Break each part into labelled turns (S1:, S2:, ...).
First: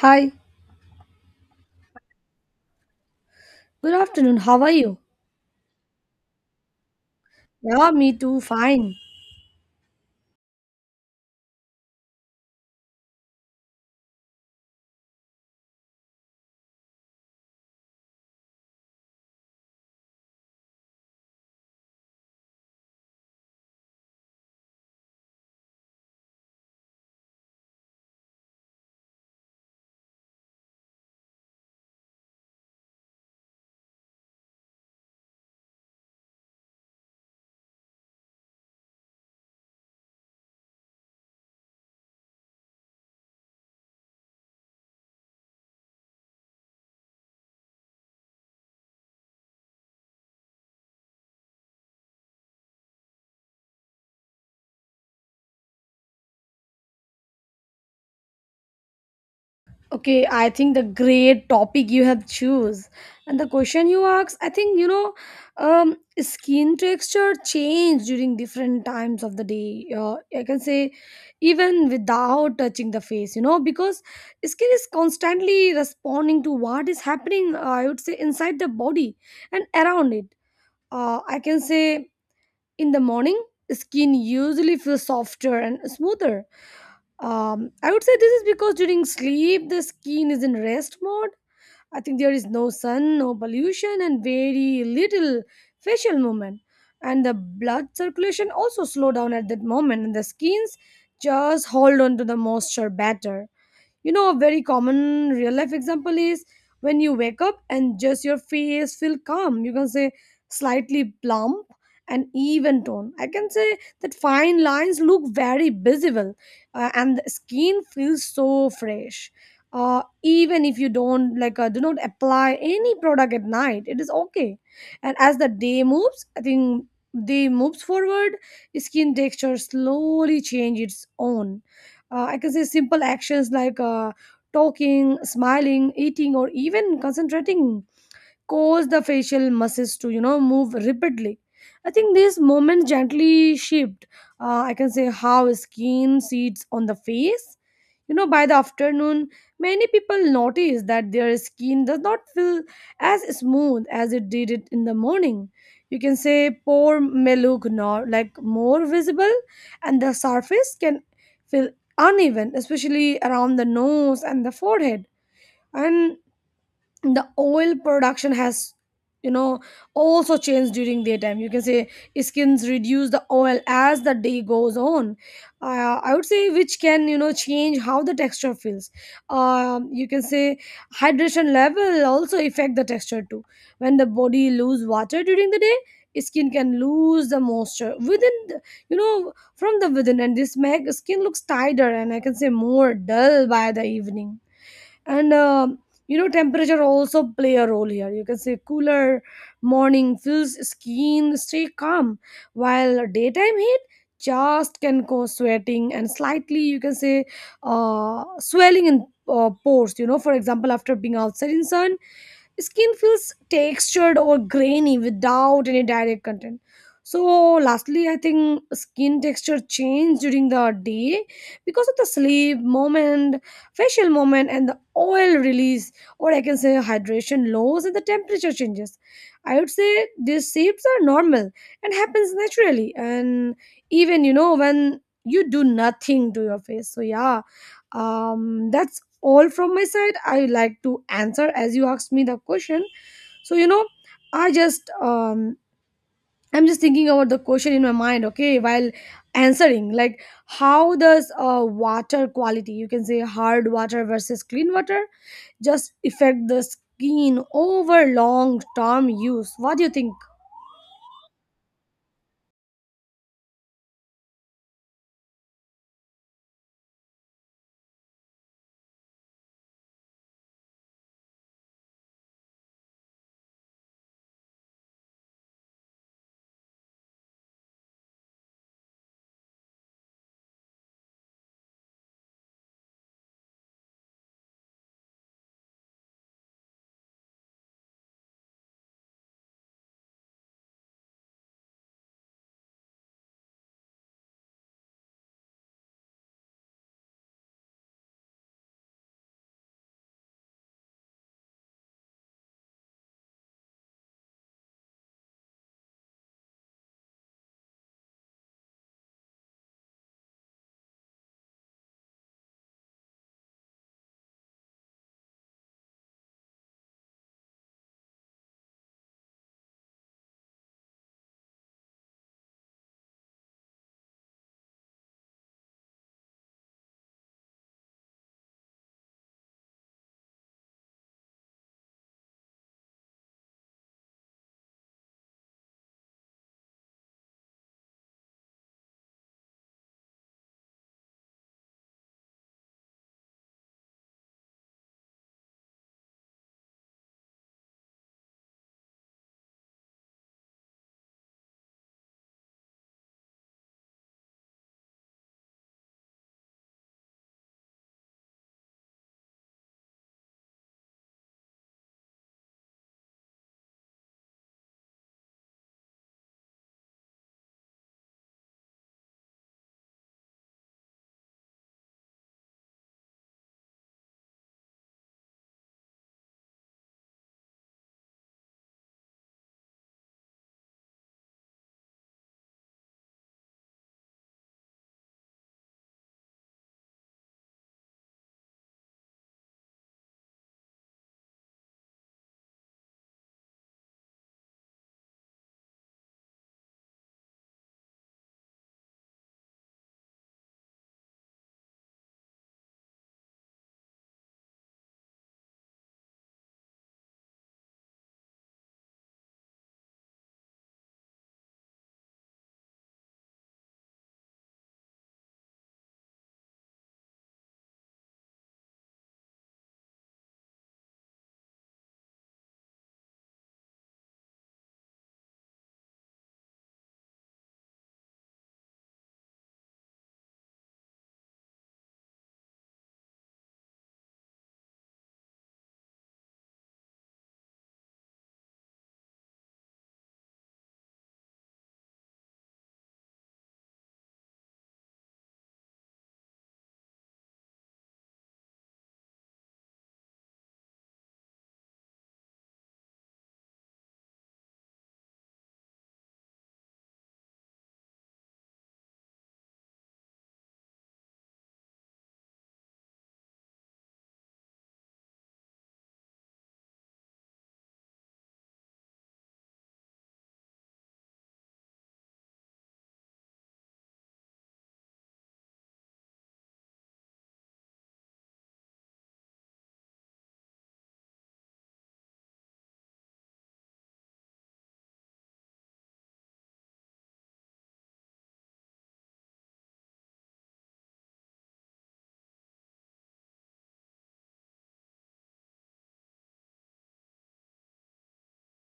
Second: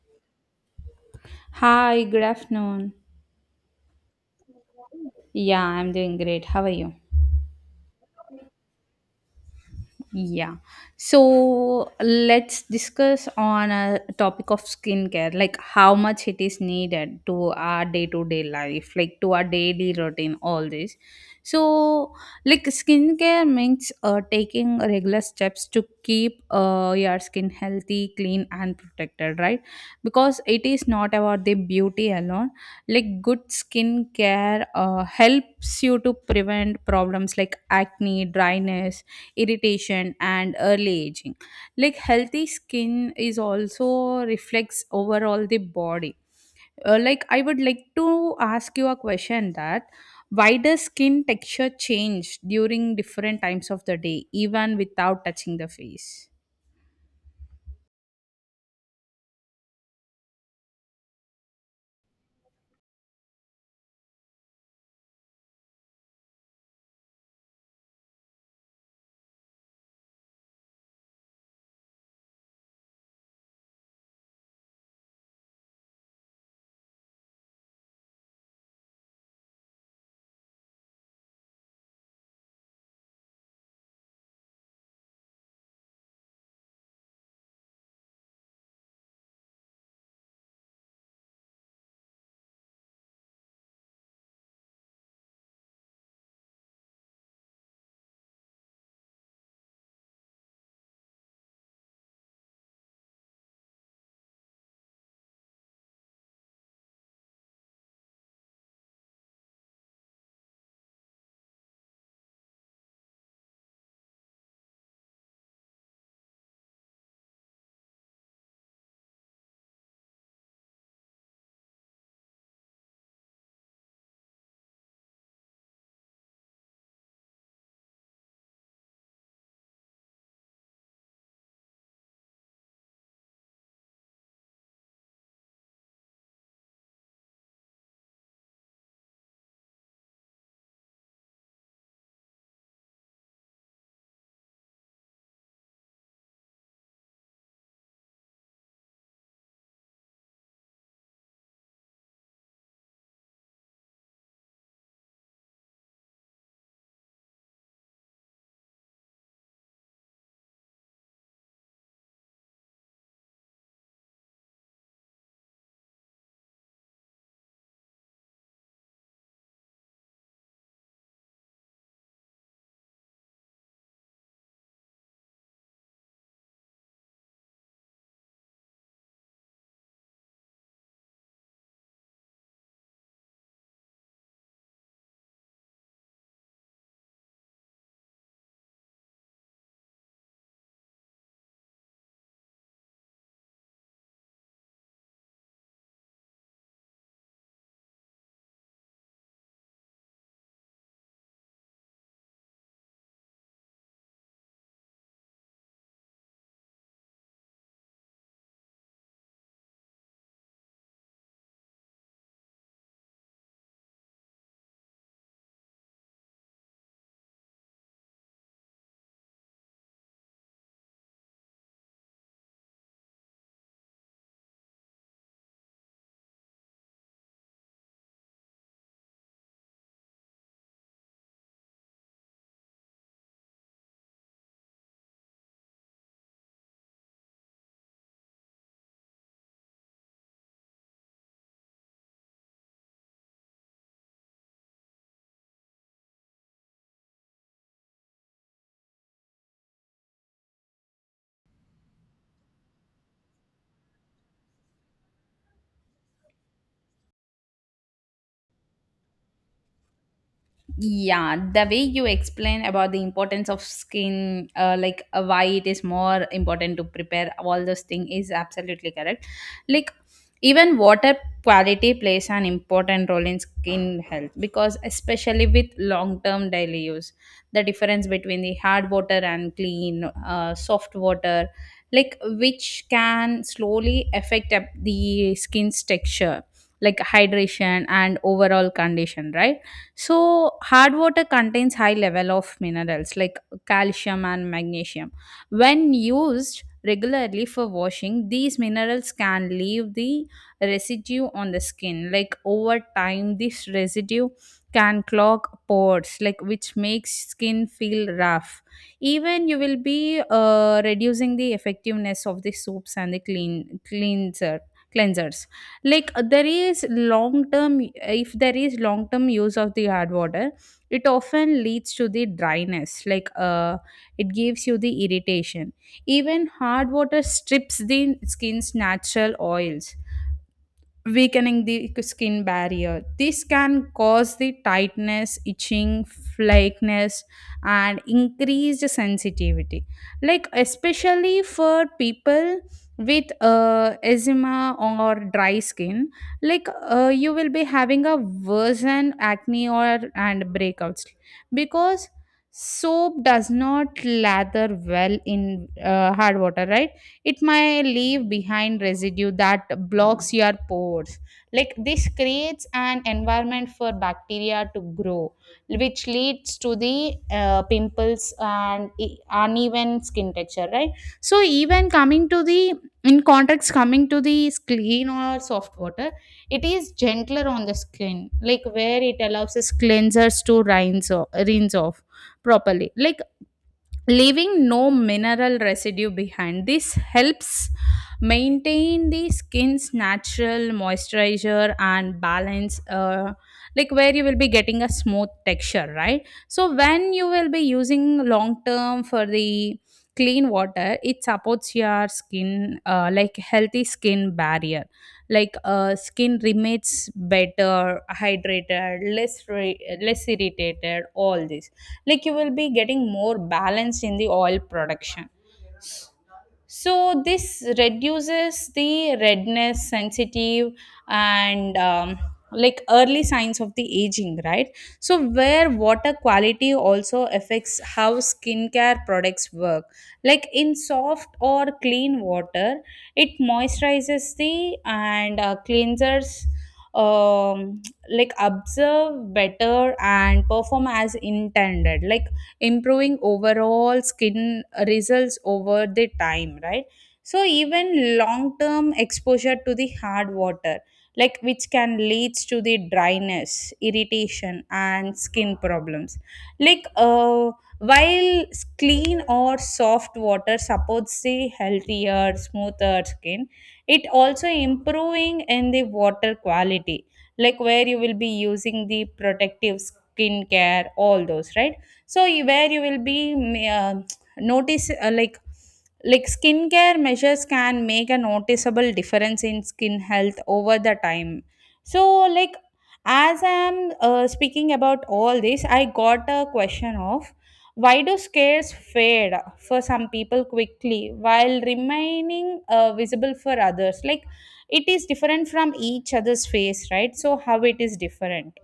S1: Hi,
S2: Hi, good afternoon.
S1: good afternoon. How are you?
S2: Yeah, I'm doing great. How are you?
S1: Yeah, me too. Fine.
S2: Yeah. So let's discuss on a topic of skincare, like how much it is needed to our day to day life, like to our daily routine, all this. So, like skincare means taking regular steps to keep your skin healthy, clean, and protected, right? Because it is not about the beauty alone. Like good skincare helps you to prevent problems like acne, dryness, irritation and early aging, like healthy skin is also reflects overall the body. Like I would like to ask you a question that why does skin texture change during different times of the day even without touching the face?
S1: Okay, I think the great topic you have choose and the question you asked, I think you know, skin texture change during different times of the day. I can say even without touching the face, you know, because skin is constantly responding to what is happening. I would say inside the body and around it. I can say in the morning, skin usually feels softer and smoother. I would say this is because during sleep the skin is in rest mode. I think there is no sun, no pollution, and very little facial movement. And the blood circulation also slow down at that moment, and the skins just hold on to the moisture better. You know, a very common real life example is when you wake up and just your face feel calm. You can say slightly plump and even tone. I can say that fine lines look very visible and the skin feels so fresh. Even if you don't do not apply any product at night, it is okay. And as the day moves, I think day moves forward, skin texture slowly change its own. I can say simple actions like talking, smiling, eating, or even concentrating cause the facial muscles to, you know, move rapidly. I think these movements gently shaped, I can say, how skin sits on the face. You know, by the afternoon many people notice that their skin does not feel as smooth as it did it in the morning. You can say pore may look nor like more visible and the surface can feel uneven, especially around the nose and the forehead. And the oil production has, you know, also changed during daytime. You can say skins reduce the oil as the day goes on. I would say which can, you know, change how the texture feels. You can say hydration level also affect the texture too. When the body lose water during the day, skin can lose the moisture within the, you know, from the within, and this make skin looks tighter and I can say more dull by the evening. And, you know, temperature also play a role here. You can say cooler morning feels skin stay calm, while daytime heat just can cause sweating and slightly, you can say, swelling in pores. You know, for example, after being outside in sun, skin feels textured or grainy without any direct content. So lastly, I think skin texture change during the day because of the sleep moment, facial moment, and the oil release, or I can say hydration loss, and the temperature changes. I would say these shapes are normal and happens naturally, and even, you know, when you do nothing to your face. So yeah, that's all from my side. I like to answer as you asked me the question. So you know, i just um I'm just thinking about the question in my mind, okay, while answering, like how does water quality, you can say hard water versus clean water, just affect the skin over long term use? What do you think?
S2: Yeah, the way you explain about the importance of skin, like why it is more important to prepare all those things is absolutely correct. Like even water quality plays an important role in skin health because especially with long-term daily use, the difference between the hard water and clean, soft water, like which can slowly affect up the skin's texture, like hydration and overall condition, right? So, hard water contains high level of minerals like calcium and magnesium. When used regularly for washing, these minerals can leave the residue on the skin. Like over time, this residue can clog pores, like which makes skin feel rough. Even you will be reducing the effectiveness of the soaps and the cleansers, like there is long term, if there is long term use of the hard water, it often leads to the dryness. Like it gives you the irritation. Even hard water strips the skin's natural oils, weakening the skin barrier. This can cause the tightness, itching, flakiness, and increased sensitivity. Like especially for people with eczema or dry skin, like you will be having a worsened acne or and breakouts, because soap does not lather well in hard water, right? It may leave behind residue that blocks your pores, like this creates an environment for bacteria to grow, which leads to the pimples and uneven skin texture, right? So even coming to the in context coming to the clean or soft water, it is gentler on the skin, like where it allows its cleansers to rinse off properly, like leaving no mineral residue behind. This helps maintain the skin's natural moisturizer and balance, like where you will be getting a smooth texture, right? So, when you will be using long term for the clean water, it supports your skin, like healthy skin barrier. Like skin remains better hydrated, less irritated, all this, like you will be getting more balance in the oil production. So this reduces the redness sensitive, and like early signs of the aging, right? So where water quality also affects how skincare products work, like in soft or clean water, it moisturizes the and cleansers, um, like observe better and perform as intended, like improving overall skin results over the time, right? So even long term exposure to the hard water, like which can leads to the dryness, irritation and skin problems, like while clean or soft water supports the healthier smoother skin, it also improving in the water quality, like where you will be using the protective skin care, all those, right? So where you will be uh, notice like skincare measures can make a noticeable difference in skin health over the time. So like as I'm speaking about all this, I got a question of why do scares fade for some people quickly while remaining visible for others? Like it is different from each other's face, right? So how it is different?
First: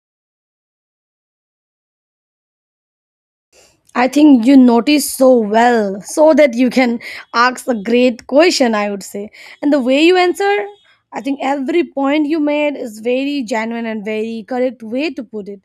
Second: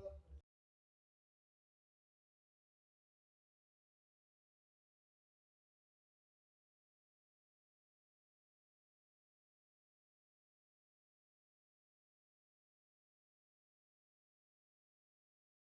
S1: I think you notice so well, so that you can ask a great question, I would say. And the way you answer, I think every point you made is very genuine and very correct way to put it.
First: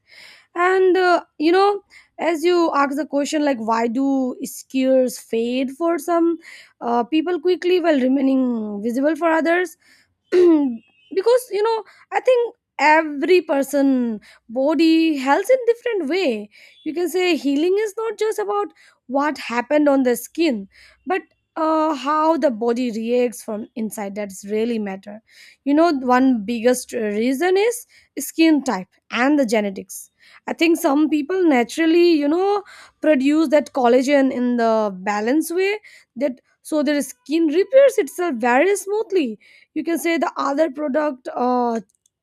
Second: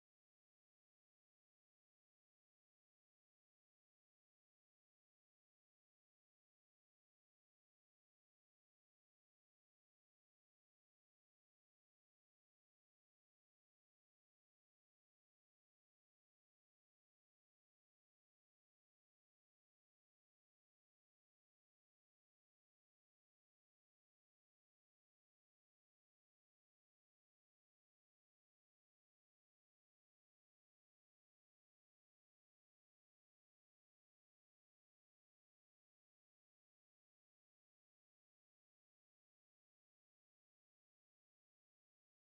S1: And you know, as you ask the question like why do skewers fade for some people quickly while remaining visible for others, because you know, I think every person body heals in different way. You can say healing is not just about what happened on the skin, but how the body reacts from inside, that's really matter. You know, one biggest reason is skin type and the genetics. I think some people naturally, you know, produce that collagen in the balanced way, that so their skin repairs itself very smoothly. You can say the other product,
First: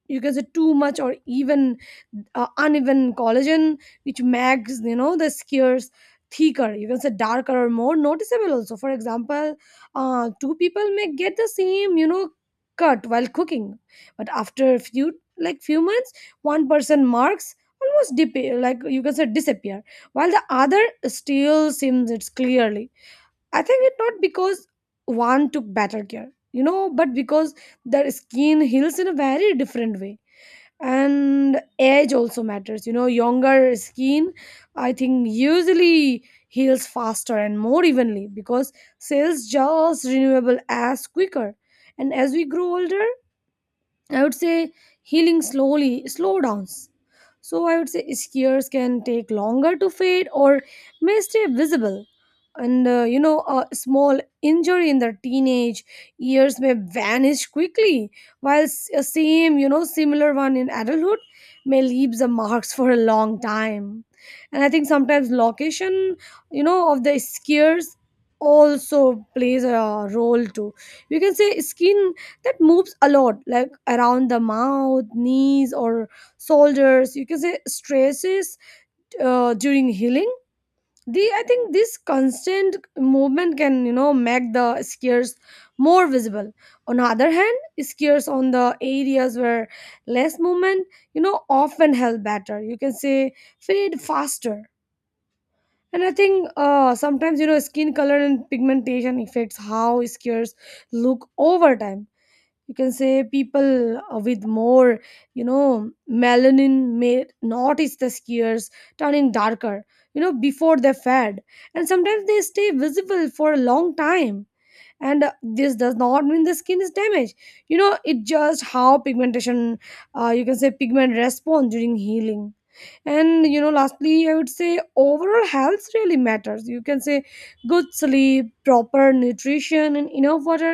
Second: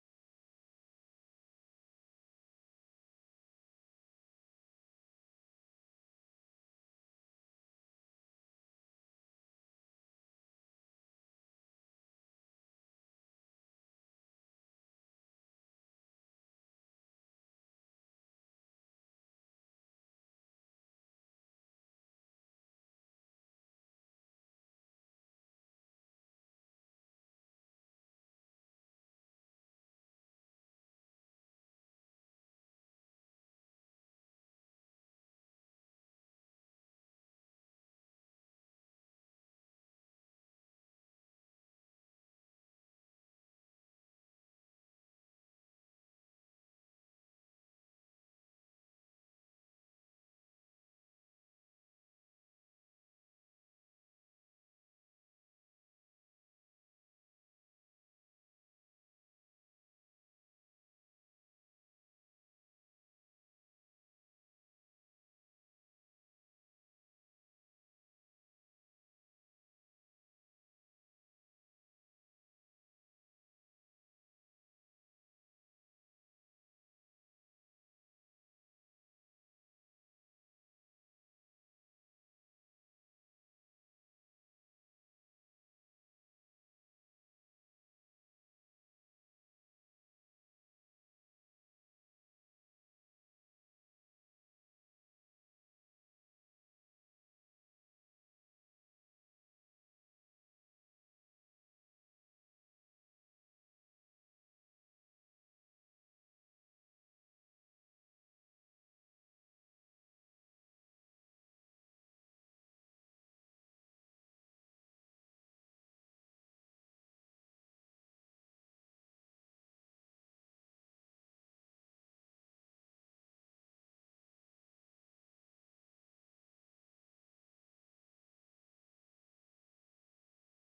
S1: you can say too much or even uneven collagen, which makes, you know, the skewers thicker, you can say darker or more noticeable. Also, for example, two people may get the same, you know, cut while cooking, but after a few, like few months, one person marks almost dip, like you can say disappear, while the other still seems it's clearly. I think it not because one took better care, you know, but because their skin heals in a very different way. And age also matters, you know, younger skin, I think, usually heals faster and more evenly because cells just renewable as quicker. And as we grow older, I would say healing slowly, slow downs. So I would say skewers can take longer to fade or may stay visible. And you know, a small injury in the teenage years may vanish quickly, while a same, you know, similar one in adulthood may leave the marks for a long time. And I think sometimes location, you know, of the skewers also plays a role too. You can say skin that moves a lot like around the mouth, knees, or shoulders, you can say stresses during healing. The i think this constant movement can, you know, make the scars more visible. On the other hand, scars on the areas where less movement, you know, often help better, you can say fade faster. And I think sometimes, you know, skin color and pigmentation affects how scars look over time. You can say people with more, you know, melanin may notice the skiers turning darker, you know, before they fed, and sometimes they stay visible for a long time. And this does not mean the skin is damaged. You know, it just how pigmentation, you can say pigment, respond during healing. And you know, lastly I would say overall health really matters. You can say good sleep, proper nutrition, and enough water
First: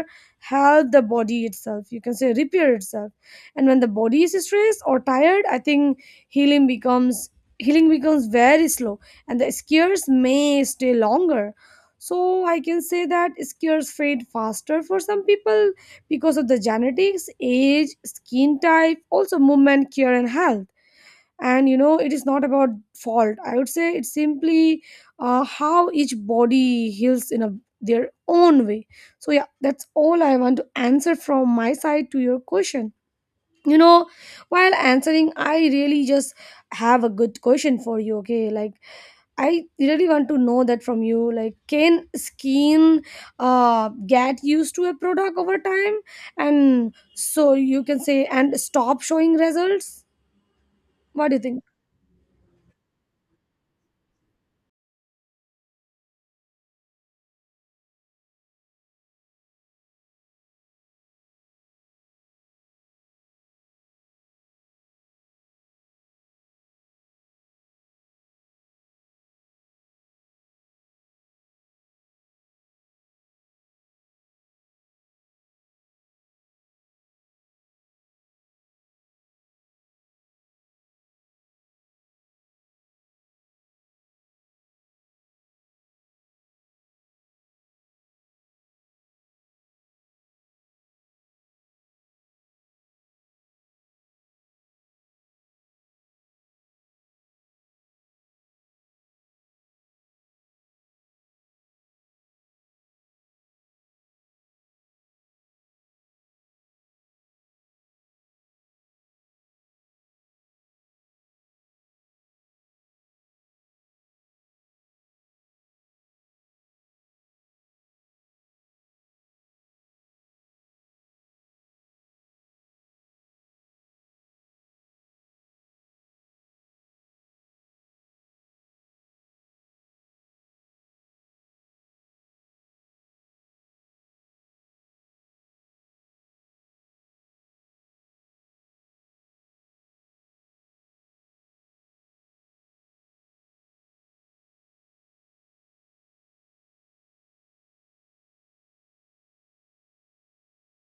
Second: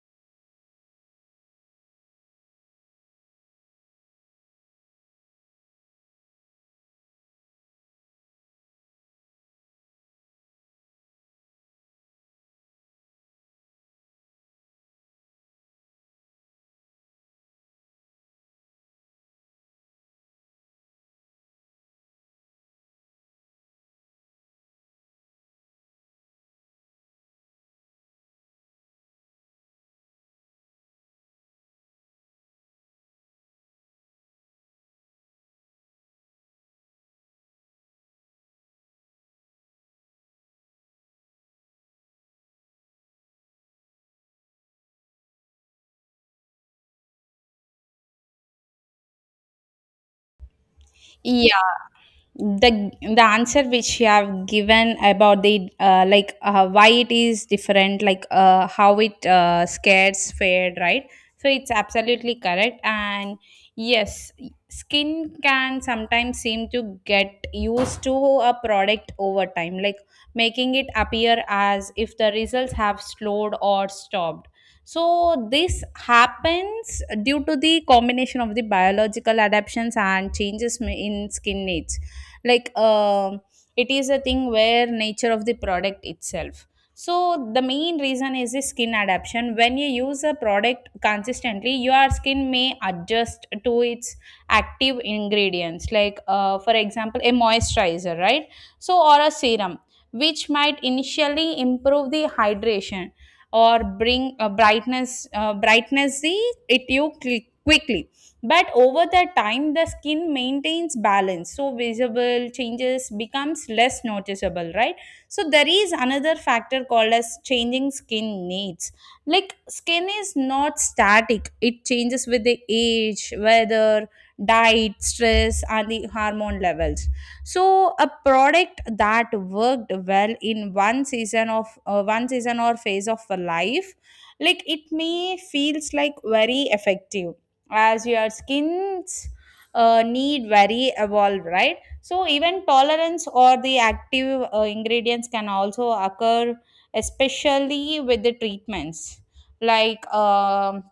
S1: help the body itself, you can say repair itself. And when the body is stressed or tired, I think healing becomes healing becomes very slow and the scares may stay longer. So I can say that scares fade faster for some people because of the genetics, age, skin type, also movement, care, and health. And you know, it is not about fault, I would say it's simply how each body heals in a their own way. So yeah, that's all I want to answer from my side to your question. You know, while answering I really just have a good question for you. Okay, like I really want to know that from you, like can skin get used to a product over time, and so you can say and stop showing results? What do you think?
S2: Yeah, the answer which you have given about the like why it is different, like how it scares fair, right? So it's absolutely correct, and yes, skin can sometimes seem to get used to a product over time, like making it appear as if the results have slowed or stopped. So this happens due to the combination of the biological adaptations and changes in skin needs. Like it is a thing where nature of the product itself. So the main reason is the skin adaptation. When you use a product consistently, your skin may adjust to its active ingredients. Like for example, a moisturizer, right? So or a serum, which might initially improve the hydration or bring brightness the it quickly, but over the time the skin maintains balance, so visible changes becomes less noticeable, right? So there is another factor called as changing skin needs, like skin is not static, it changes with the age, weather, diet, stress and the hormone levels. So a product that worked well in one season or phase of a life, like it may feels like very effective as your skin's need very evolve, right? So even tolerance or the active ingredients can also occur, especially with the treatments, like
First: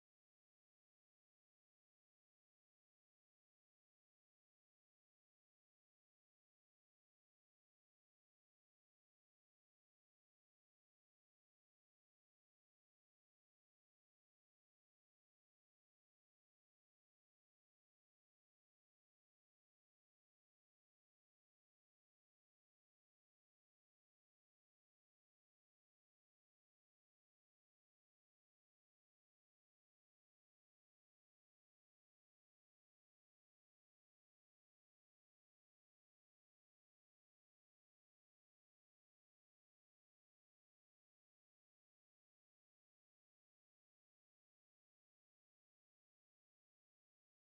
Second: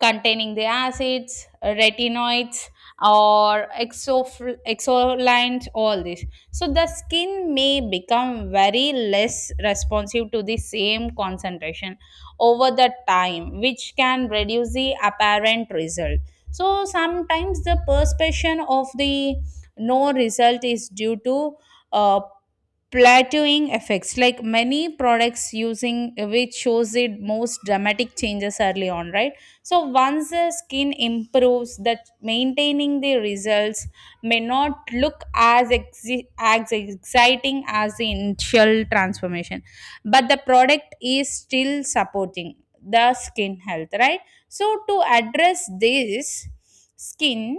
S2: containing the acids, retinoids, or exolines, all this. So the skin may become very less responsive to the same concentration over the time, which can reduce the apparent result. So sometimes the perception of the no result is due to uh, plateauing effects, like many products using which shows it most dramatic changes early on, right? So once the skin improves that, maintaining the results may not look as exi- as exciting as the initial transformation, but the product is still supporting the skin health, right? So to address this, skin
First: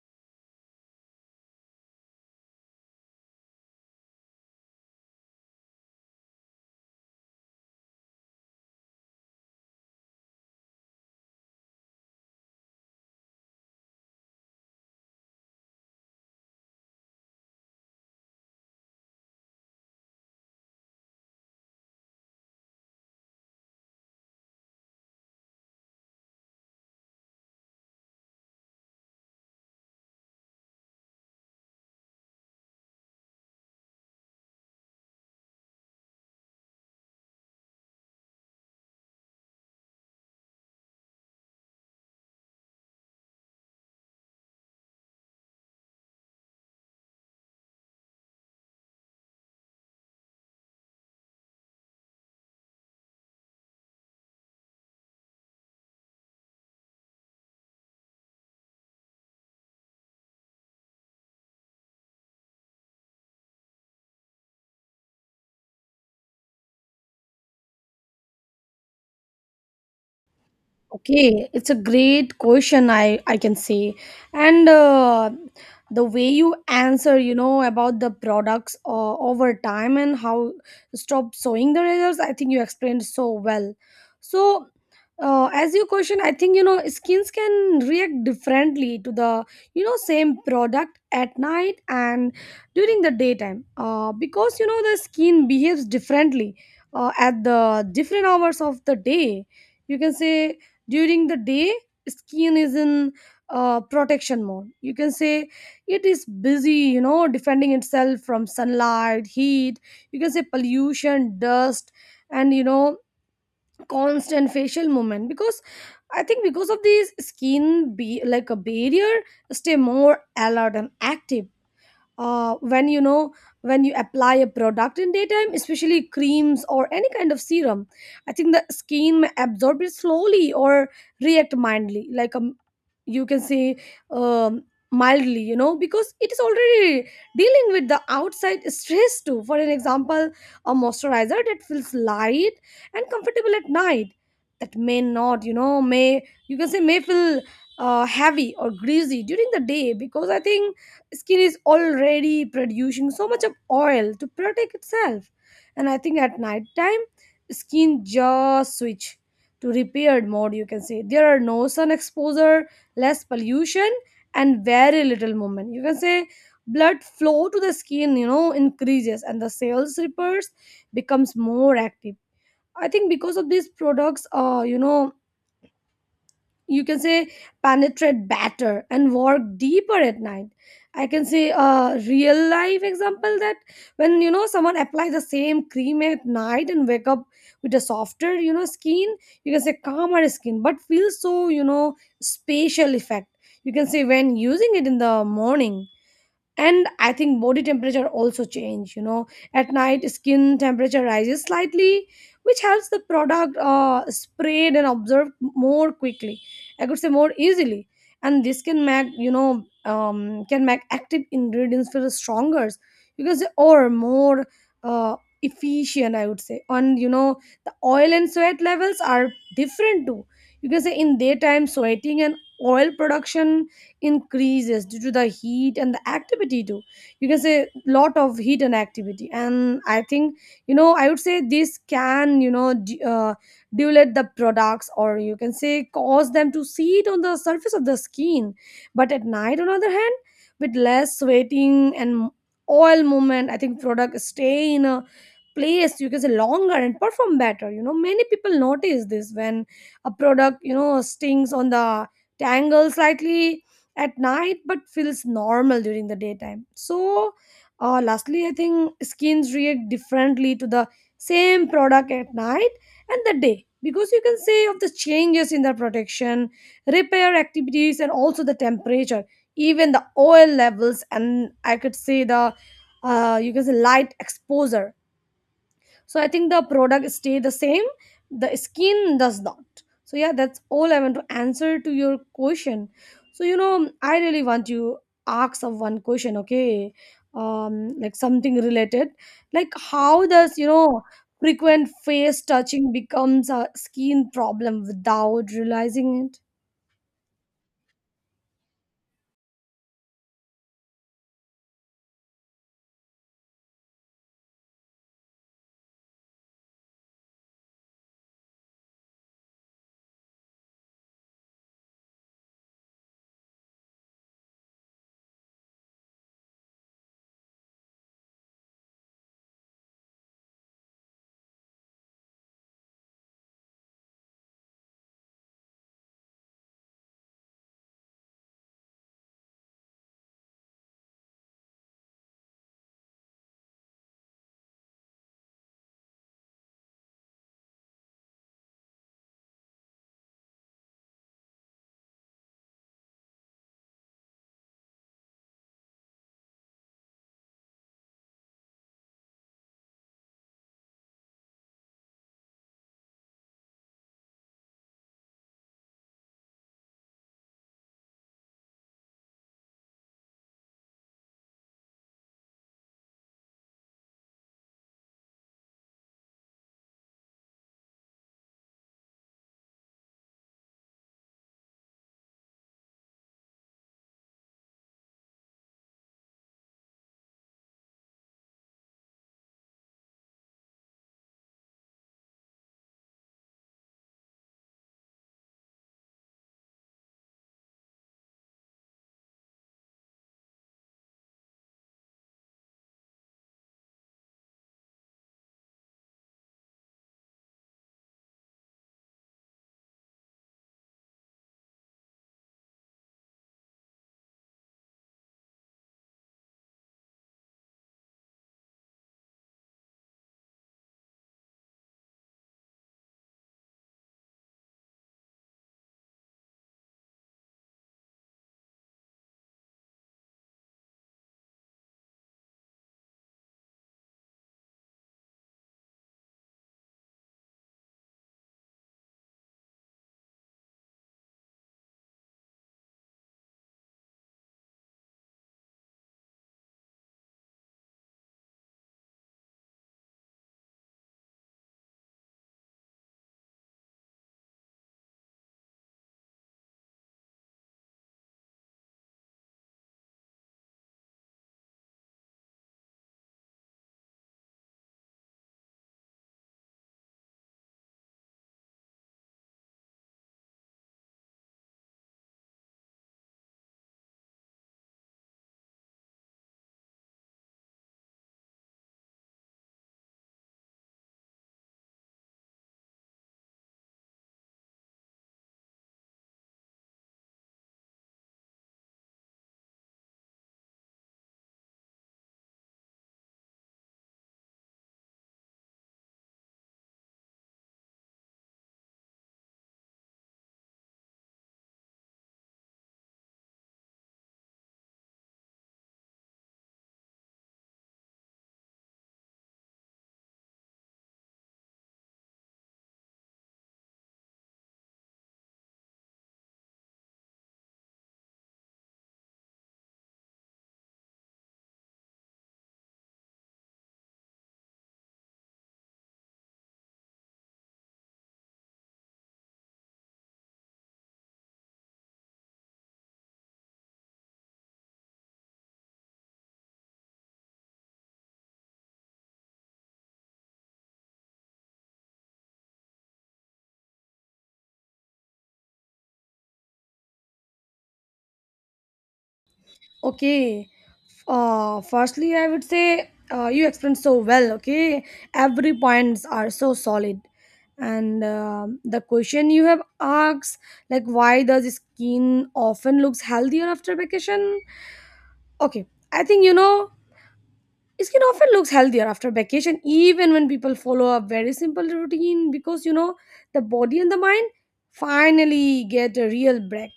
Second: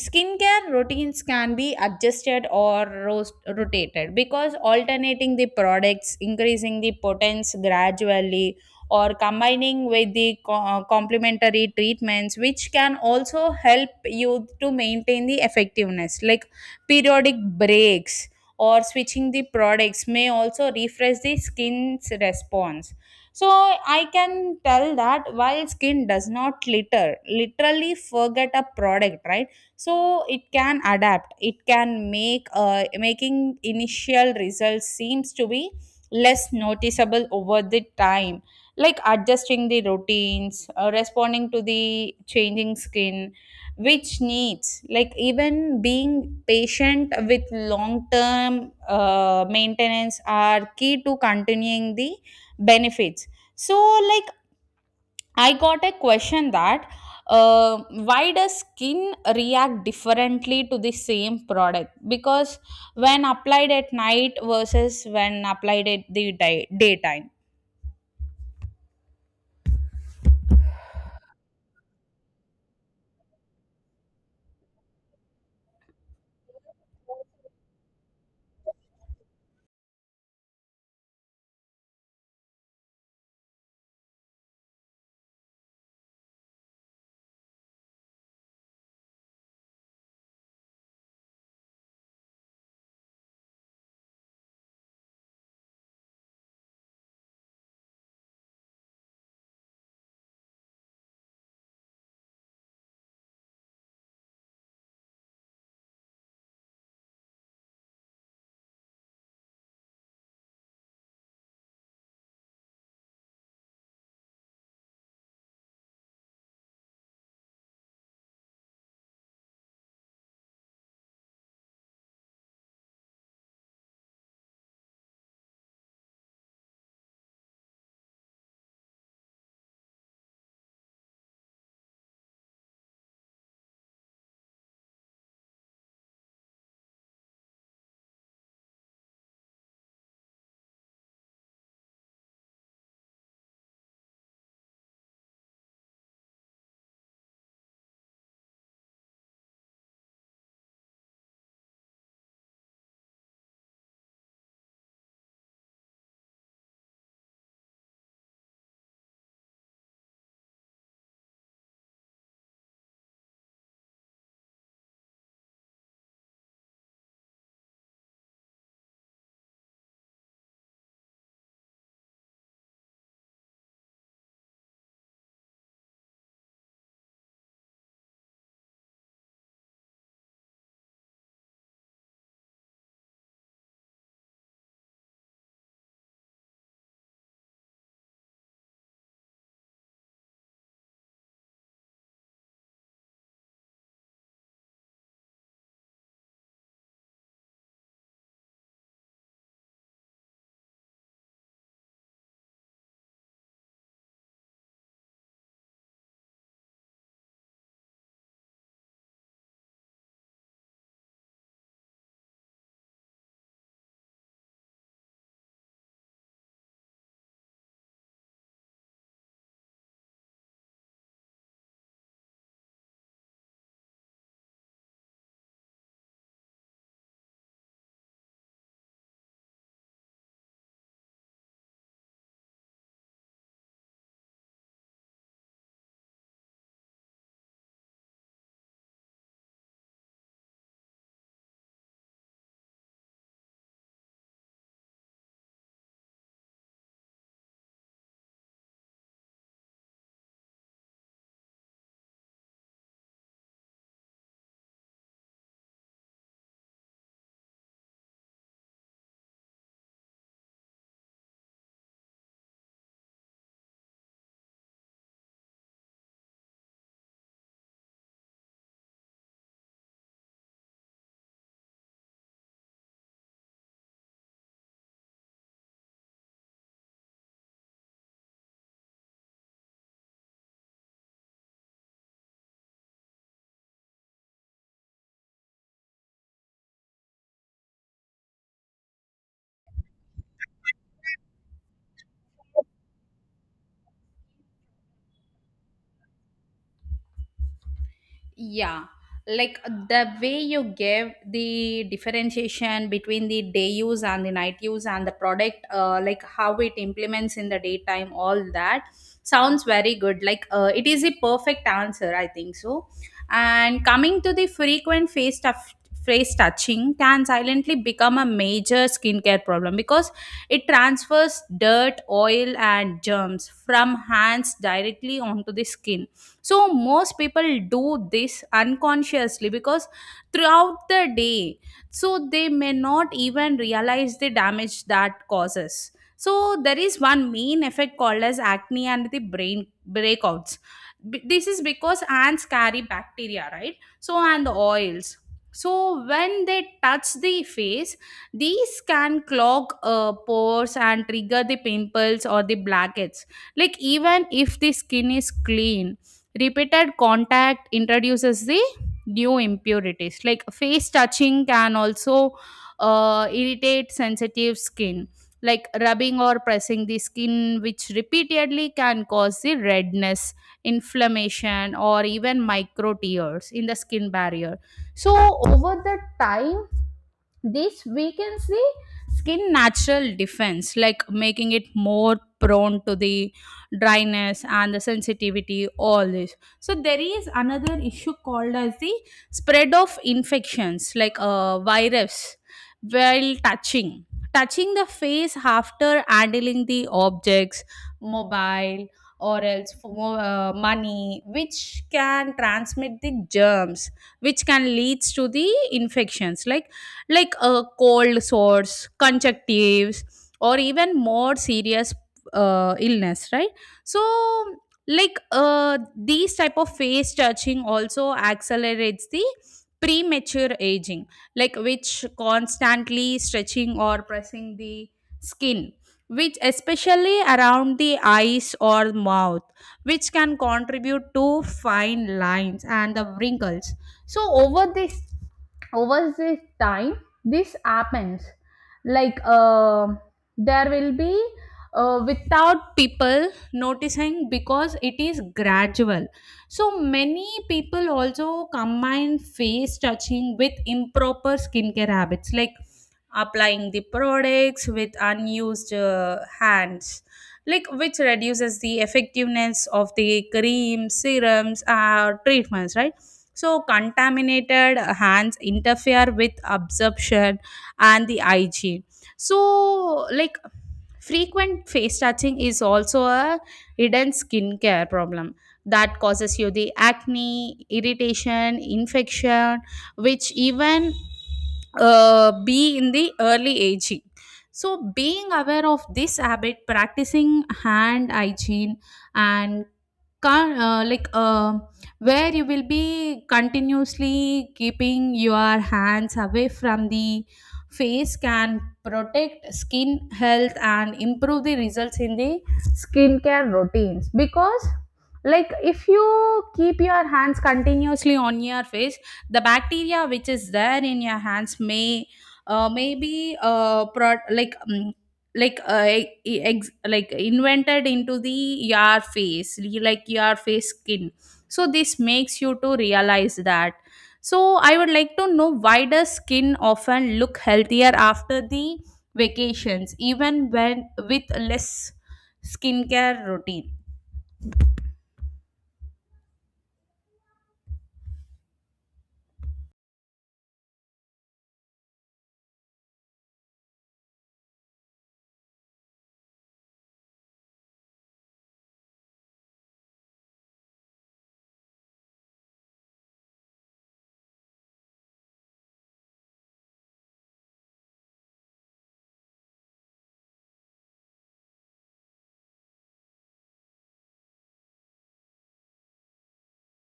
S2: skincare routines can be adjusted or rotated, because alternating the products, increasing the potency gradually, or combining with the complementary treatments which can also help you to maintain the effectiveness. Like periodic breaks or switching the products may also refresh the skin's response. So I can tell that while skin does not litter literally forget a product, right? So it can adapt, it can make making initial results seems to be less noticeable over the time, like adjusting the routines, responding to the changing skin, which needs, like even being patient with long term maintenance are key to continuing the benefits. So like I got a question that why does skin react differently to the same product? Because when applied at night versus when applied at the daytime.
S1: Okay, it's a great question, I can say. And the way you answer, you know, about the products over time and how stop sowing the results, I think you explained so well. So, as your question, I think, you know, skins can react differently to the, you know, same product at night and during the daytime because, you know, the skin behaves differently at the different hours of the day. You can say during the day skin is in protection mode, you can say it is busy, you know, defending itself from sunlight, heat, you can say pollution, dust, and you know constant facial movement. Because I think because of these skin be like a barrier stay more alert and active. When you know, when you apply a product in daytime, especially creams or any kind of serum, I think the skin may absorb it slowly or react mildly, you can say, um, mildly, you know, because it is already dealing with the outside stress too. For an example, a moisturizer that feels light and comfortable at night, that may not, you know, may you can say may feel heavy or greasy during the day, because I think skin is already producing so much of oil to protect itself. And I think at night time, skin just switch to repaired mode. You can say there are no sun exposure, less pollution, and very little movement. You can say blood flow to the skin, you know, increases and the cells repairs becomes more active. I think because of these products, you know, you can say, penetrate better and work deeper at night. I can say a real life example that when, you know, someone apply the same cream at night and wake up with a softer, you know, skin, you can say calmer skin, but feels so, you know, spatial effect, you can say, when using it in the morning. And I think body temperature also change, you know, at night skin temperature rises slightly, which helps the product spread and absorb More quickly, I could say more easily. And this can make you know can make active ingredients feel stronger because or more uh, efficient, I would say. And you know, the oil and sweat levels are different too. You can say in daytime sweating and oil production increases due to the heat and the activity too. You can say lot of heat and activity, and I think you know I would say this can you know dilute the products, or you can say cause them to seat on the surface of the skin. But at night on the other hand, with less sweating and oil movement, I think products stay in a place, you can say longer and perform better. You know, many people notice this when a product you know stings on the tangle slightly at night but feels normal during the daytime. So lastly, I think skins react differently to the same product at night and the day because you can say of the changes in the protection, repair activities, and also the temperature, even the oil levels, and I could say the you can say light exposure. So I think the product stay the same, the skin does not. So yeah, that's all I want to answer to your question. So you know, I really want to ask of one question. Okay. um like something related, like how does you know frequent face touching becomes a skin problem without realizing it?
S2: Yeah, like the way you gave the differentiation between the day use and the night use and the product, like how it implements in the daytime, all that sounds very good. Like it is a perfect answer, I think so. And coming to the frequent face touching can silently become a major skincare problem because it transfers dirt, oil, and germs from hands directly onto the skin. So most people do this unconsciously, because throughout the day, so they may not even realize the damage that causes. So there is one main effect called as acne and the brain breakouts. This is because ants carry bacteria, right? So and the oils, so when they touch the face, these can clog pores and trigger the pimples or the blackheads. Like even if the skin is clean, repeated contact introduces the new impurities. Like face touching can also irritate sensitive skin, like rubbing or pressing the skin, which repeatedly can cause the redness, inflammation, or even micro tears in the skin barrier. So, over the time, this weakens the skin natural defense, like making it more prone to the dryness and the sensitivity, all this. So there is another issue called as the spread of infections, like a virus, while touching the face after handling the objects, mobile, or else for money, which can transmit the germs, which can leads to the infections like a cold sores, conjunctives, or even more serious illness, right? So like these type of face touching also accelerates the premature aging, like which constantly stretching or pressing the skin, which especially around the eyes or mouth, which can contribute to fine lines and the wrinkles. So over this time this happens, like there will be without people noticing because it is gradual. So many people also combine face touching with improper skincare habits, like applying the products with unused hands, like which reduces the effectiveness of the creams, serums, treatments, right? So contaminated hands interfere with absorption and the hygiene. So like frequent face touching is also a hidden skincare problem that causes you the acne, irritation, infection, which even be in the early aging. So, being aware of this habit, practicing hand hygiene, and can like where you will be continuously keeping your hands away from the face can protect skin health and improve the results in the skincare routines. Because like if you keep your hands continuously on your face, the bacteria which is there in your hands may maybe like like like invented into the your face, like your face skin. So this makes you to realize that. So I would like to know why does skin often look healthier after the vacations even when with less skincare routine?
S1: Okay. Firstly, I would say you explained so well. Okay, every points are so solid, and the question you have asked, like why does skin often looks healthier after vacation? Okay, I think you know skin often looks healthier after vacation, even when people follow a very simple routine, because you know the body and the mind finally get a real break.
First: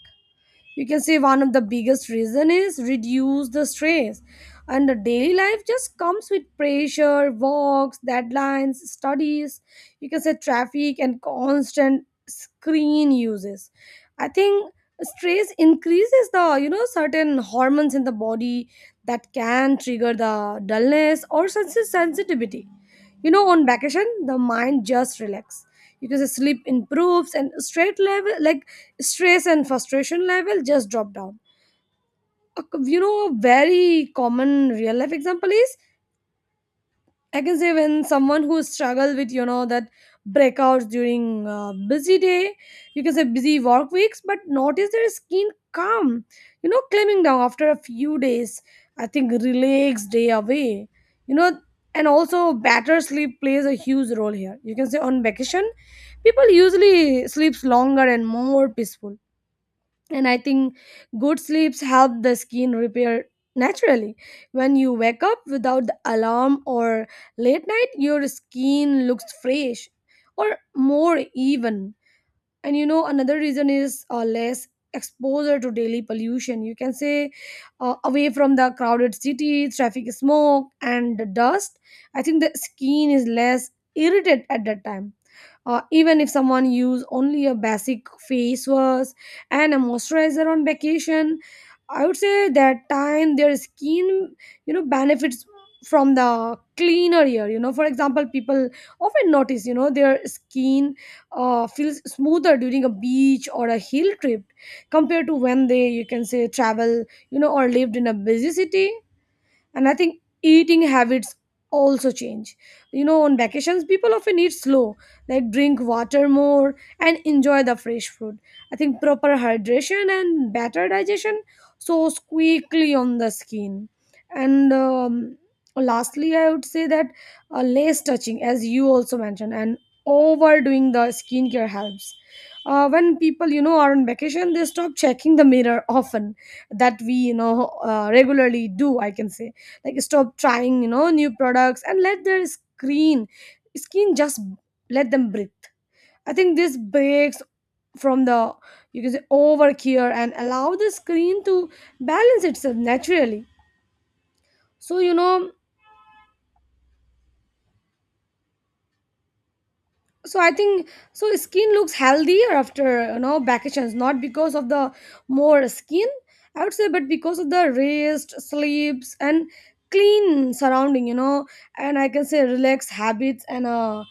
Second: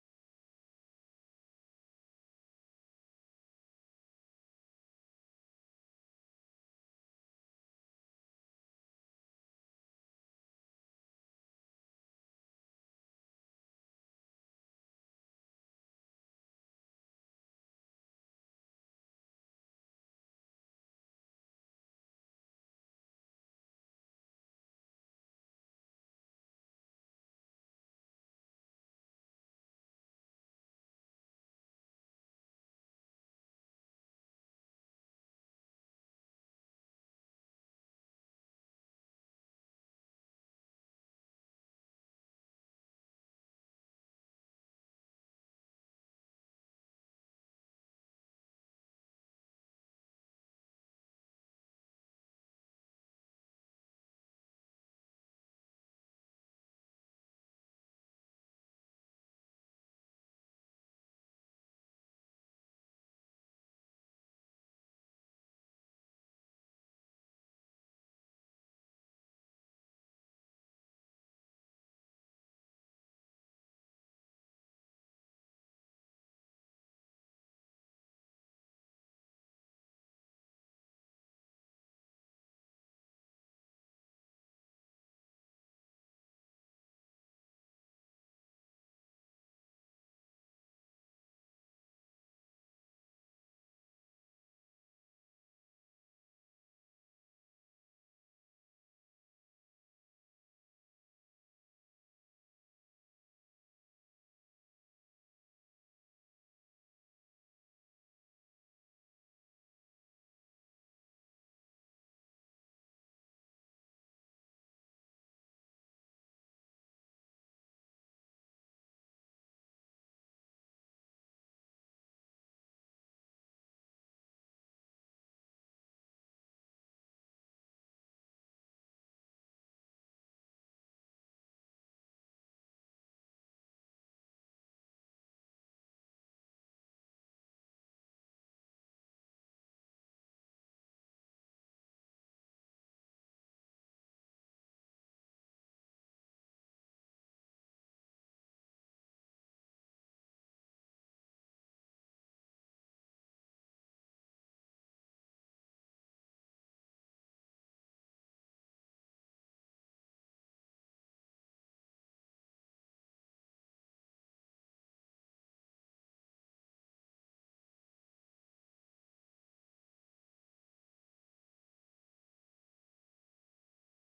S1: You can say one of the biggest reason is reduce the stress, and the daily life just comes with pressure walks, deadlines, studies, you can say traffic and constant screen uses. I think stress increases the you know certain hormones in the body that can trigger the dullness or sensitivity. You know, on vacation the mind just relax. You can say sleep improves and stress level, like stress and frustration level just drop down. You know, a very common real life example is I can say when someone who struggle with you know that breakouts during busy day, you can say busy work weeks, but notice their skin calm, you know, climbing down after a few days. I think relax day away, you know, and also better sleep plays a huge role here. You can say on vacation, people usually sleeps longer and more peaceful. And I think good sleeps help the skin repair naturally. When you wake up without the alarm or late night, your skin looks fresh or more even. And you know, another reason is less exposure to daily pollution. You can say away from the crowded city traffic, smoke, and the dust, I think the skin is less irritated at that time. Even if someone use only a basic face wash and a moisturizer on vacation, I would say that time their skin you know benefits from the cleaner air. You know, for example, people often notice you know their skin feels smoother during a beach or a hill trip compared to when they you can say travel, you know, or lived in a busy city. And I think eating habits also change. You know, on vacations people often eat slow, like drink water more and enjoy the fresh food. I think proper hydration and better digestion soars quickly on the skin. And lastly, I would say that less touching, as you also mentioned, and overdoing the skincare helps. When people you know are on vacation, they stop checking the mirror often that we you know regularly do, I can say, like stop trying you know new products and let their screen skin just let them breathe. I think this breaks from the you can say overcare and allow the screen to balance itself naturally. So you know, so I think so skin looks healthier after you know vacations not because of the more skin, I would say, but because of the rest, sleeps, and clean surrounding. You know, and I can say relaxed habits and uh,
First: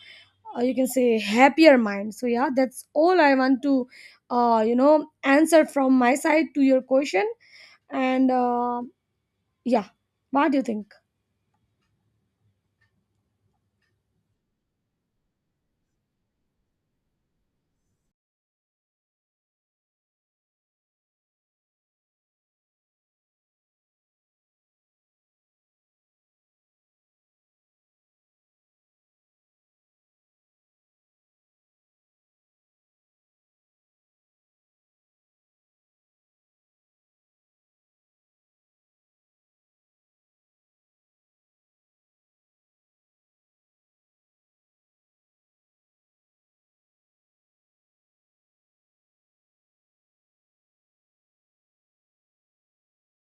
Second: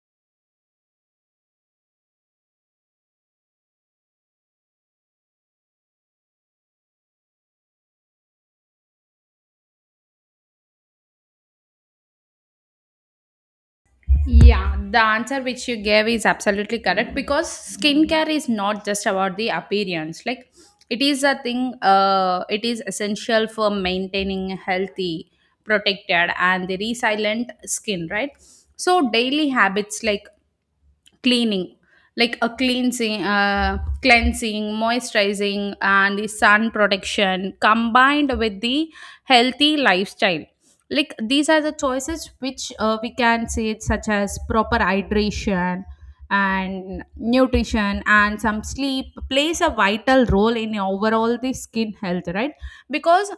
S1: uh, you can say happier mind. So yeah, that's all I want to you know answer from my side to your question. And yeah, what do you think?
S2: Yeah, the answer which you gave is absolutely correct, because skincare is not just about the appearance. Like it is a thing, it is essential for maintaining a healthy, protected, and the resilient skin, right? So, daily habits like cleaning like a cleansing, moisturizing and the sun protection combined with the healthy lifestyle, like these are the choices which we can say it's such as proper hydration and nutrition and some sleep plays a vital role in overall the skin health, right? Because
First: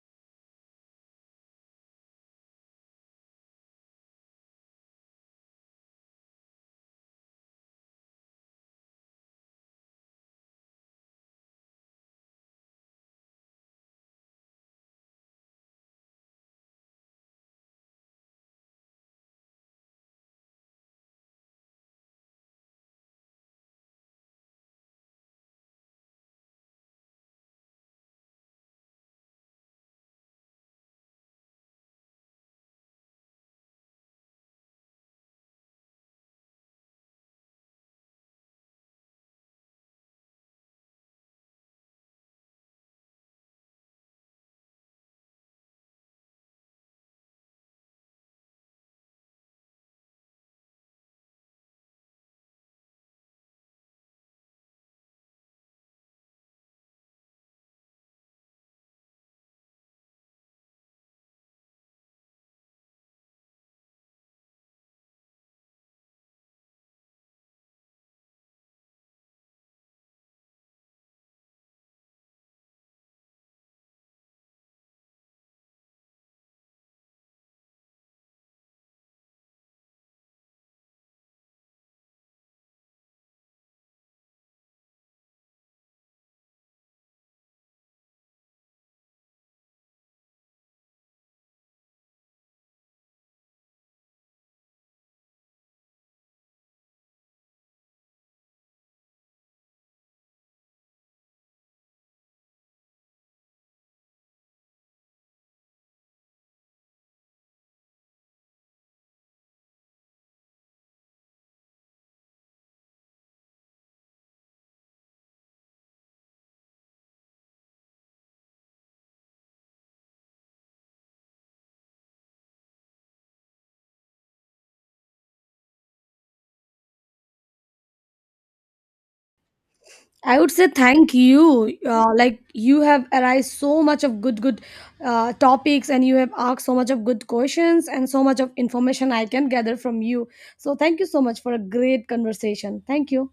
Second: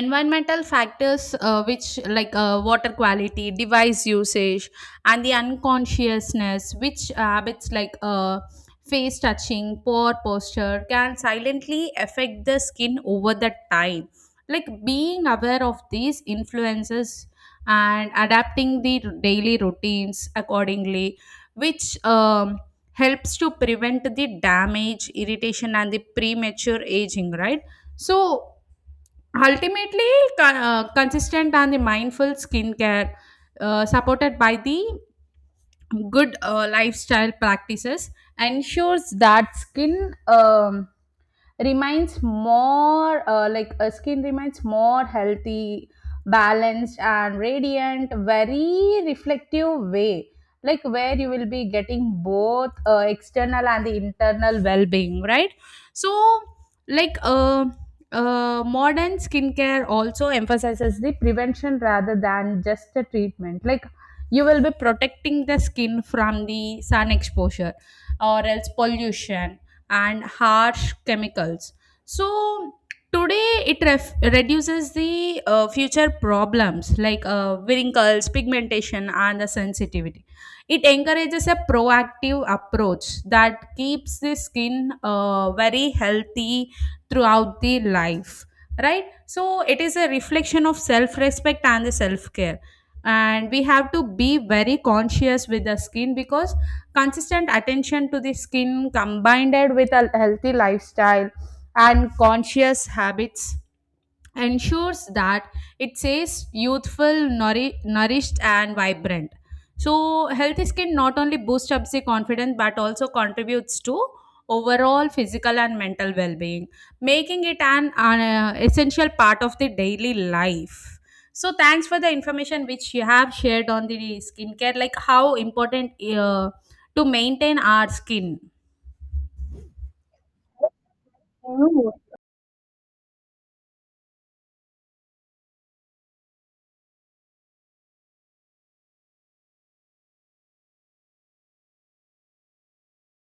S2: environmental factors, which like water quality, device usage, and the unconsciousness which habits like face touching, poor posture can silently affect the skin over the time. Like being aware of these influences and adapting the daily routines accordingly, which helps to prevent the damage, irritation and the premature aging, right? So ultimately, consistent and the mindful skincare, supported by the good lifestyle practices, ensures that skin remains more like a skin remains more healthy, balanced and radiant, very reflective way, like where you will be getting both external and the internal well-being, right? So like modern skincare also emphasizes the prevention rather than just the treatment, like you will be protecting the skin from the sun exposure or else pollution and harsh chemicals. So today it reduces the future problems like wrinkles, pigmentation, and the sensitivity. It encourages a proactive approach that keeps the skin very healthy throughout the life, right? So it is a reflection of self respect and the self care, and we have to be very conscious with the skin, because consistent attention to the skin combined with a healthy lifestyle and conscious habits ensures that it stays youthful, nourished, and vibrant. So, healthy skin not only boosts up the confidence but also contributes to overall physical and mental well being, making it essential part of the daily life. So, thanks for the information which you have shared on the skincare, like how important to maintain our skin.
S1: I would say thank you.
S2: Mm.
S1: Like you have arised so much of good, good topics, and you have asked so much of good questions and so much of information I can gather from you. So thank you so much for a great conversation. Thank you.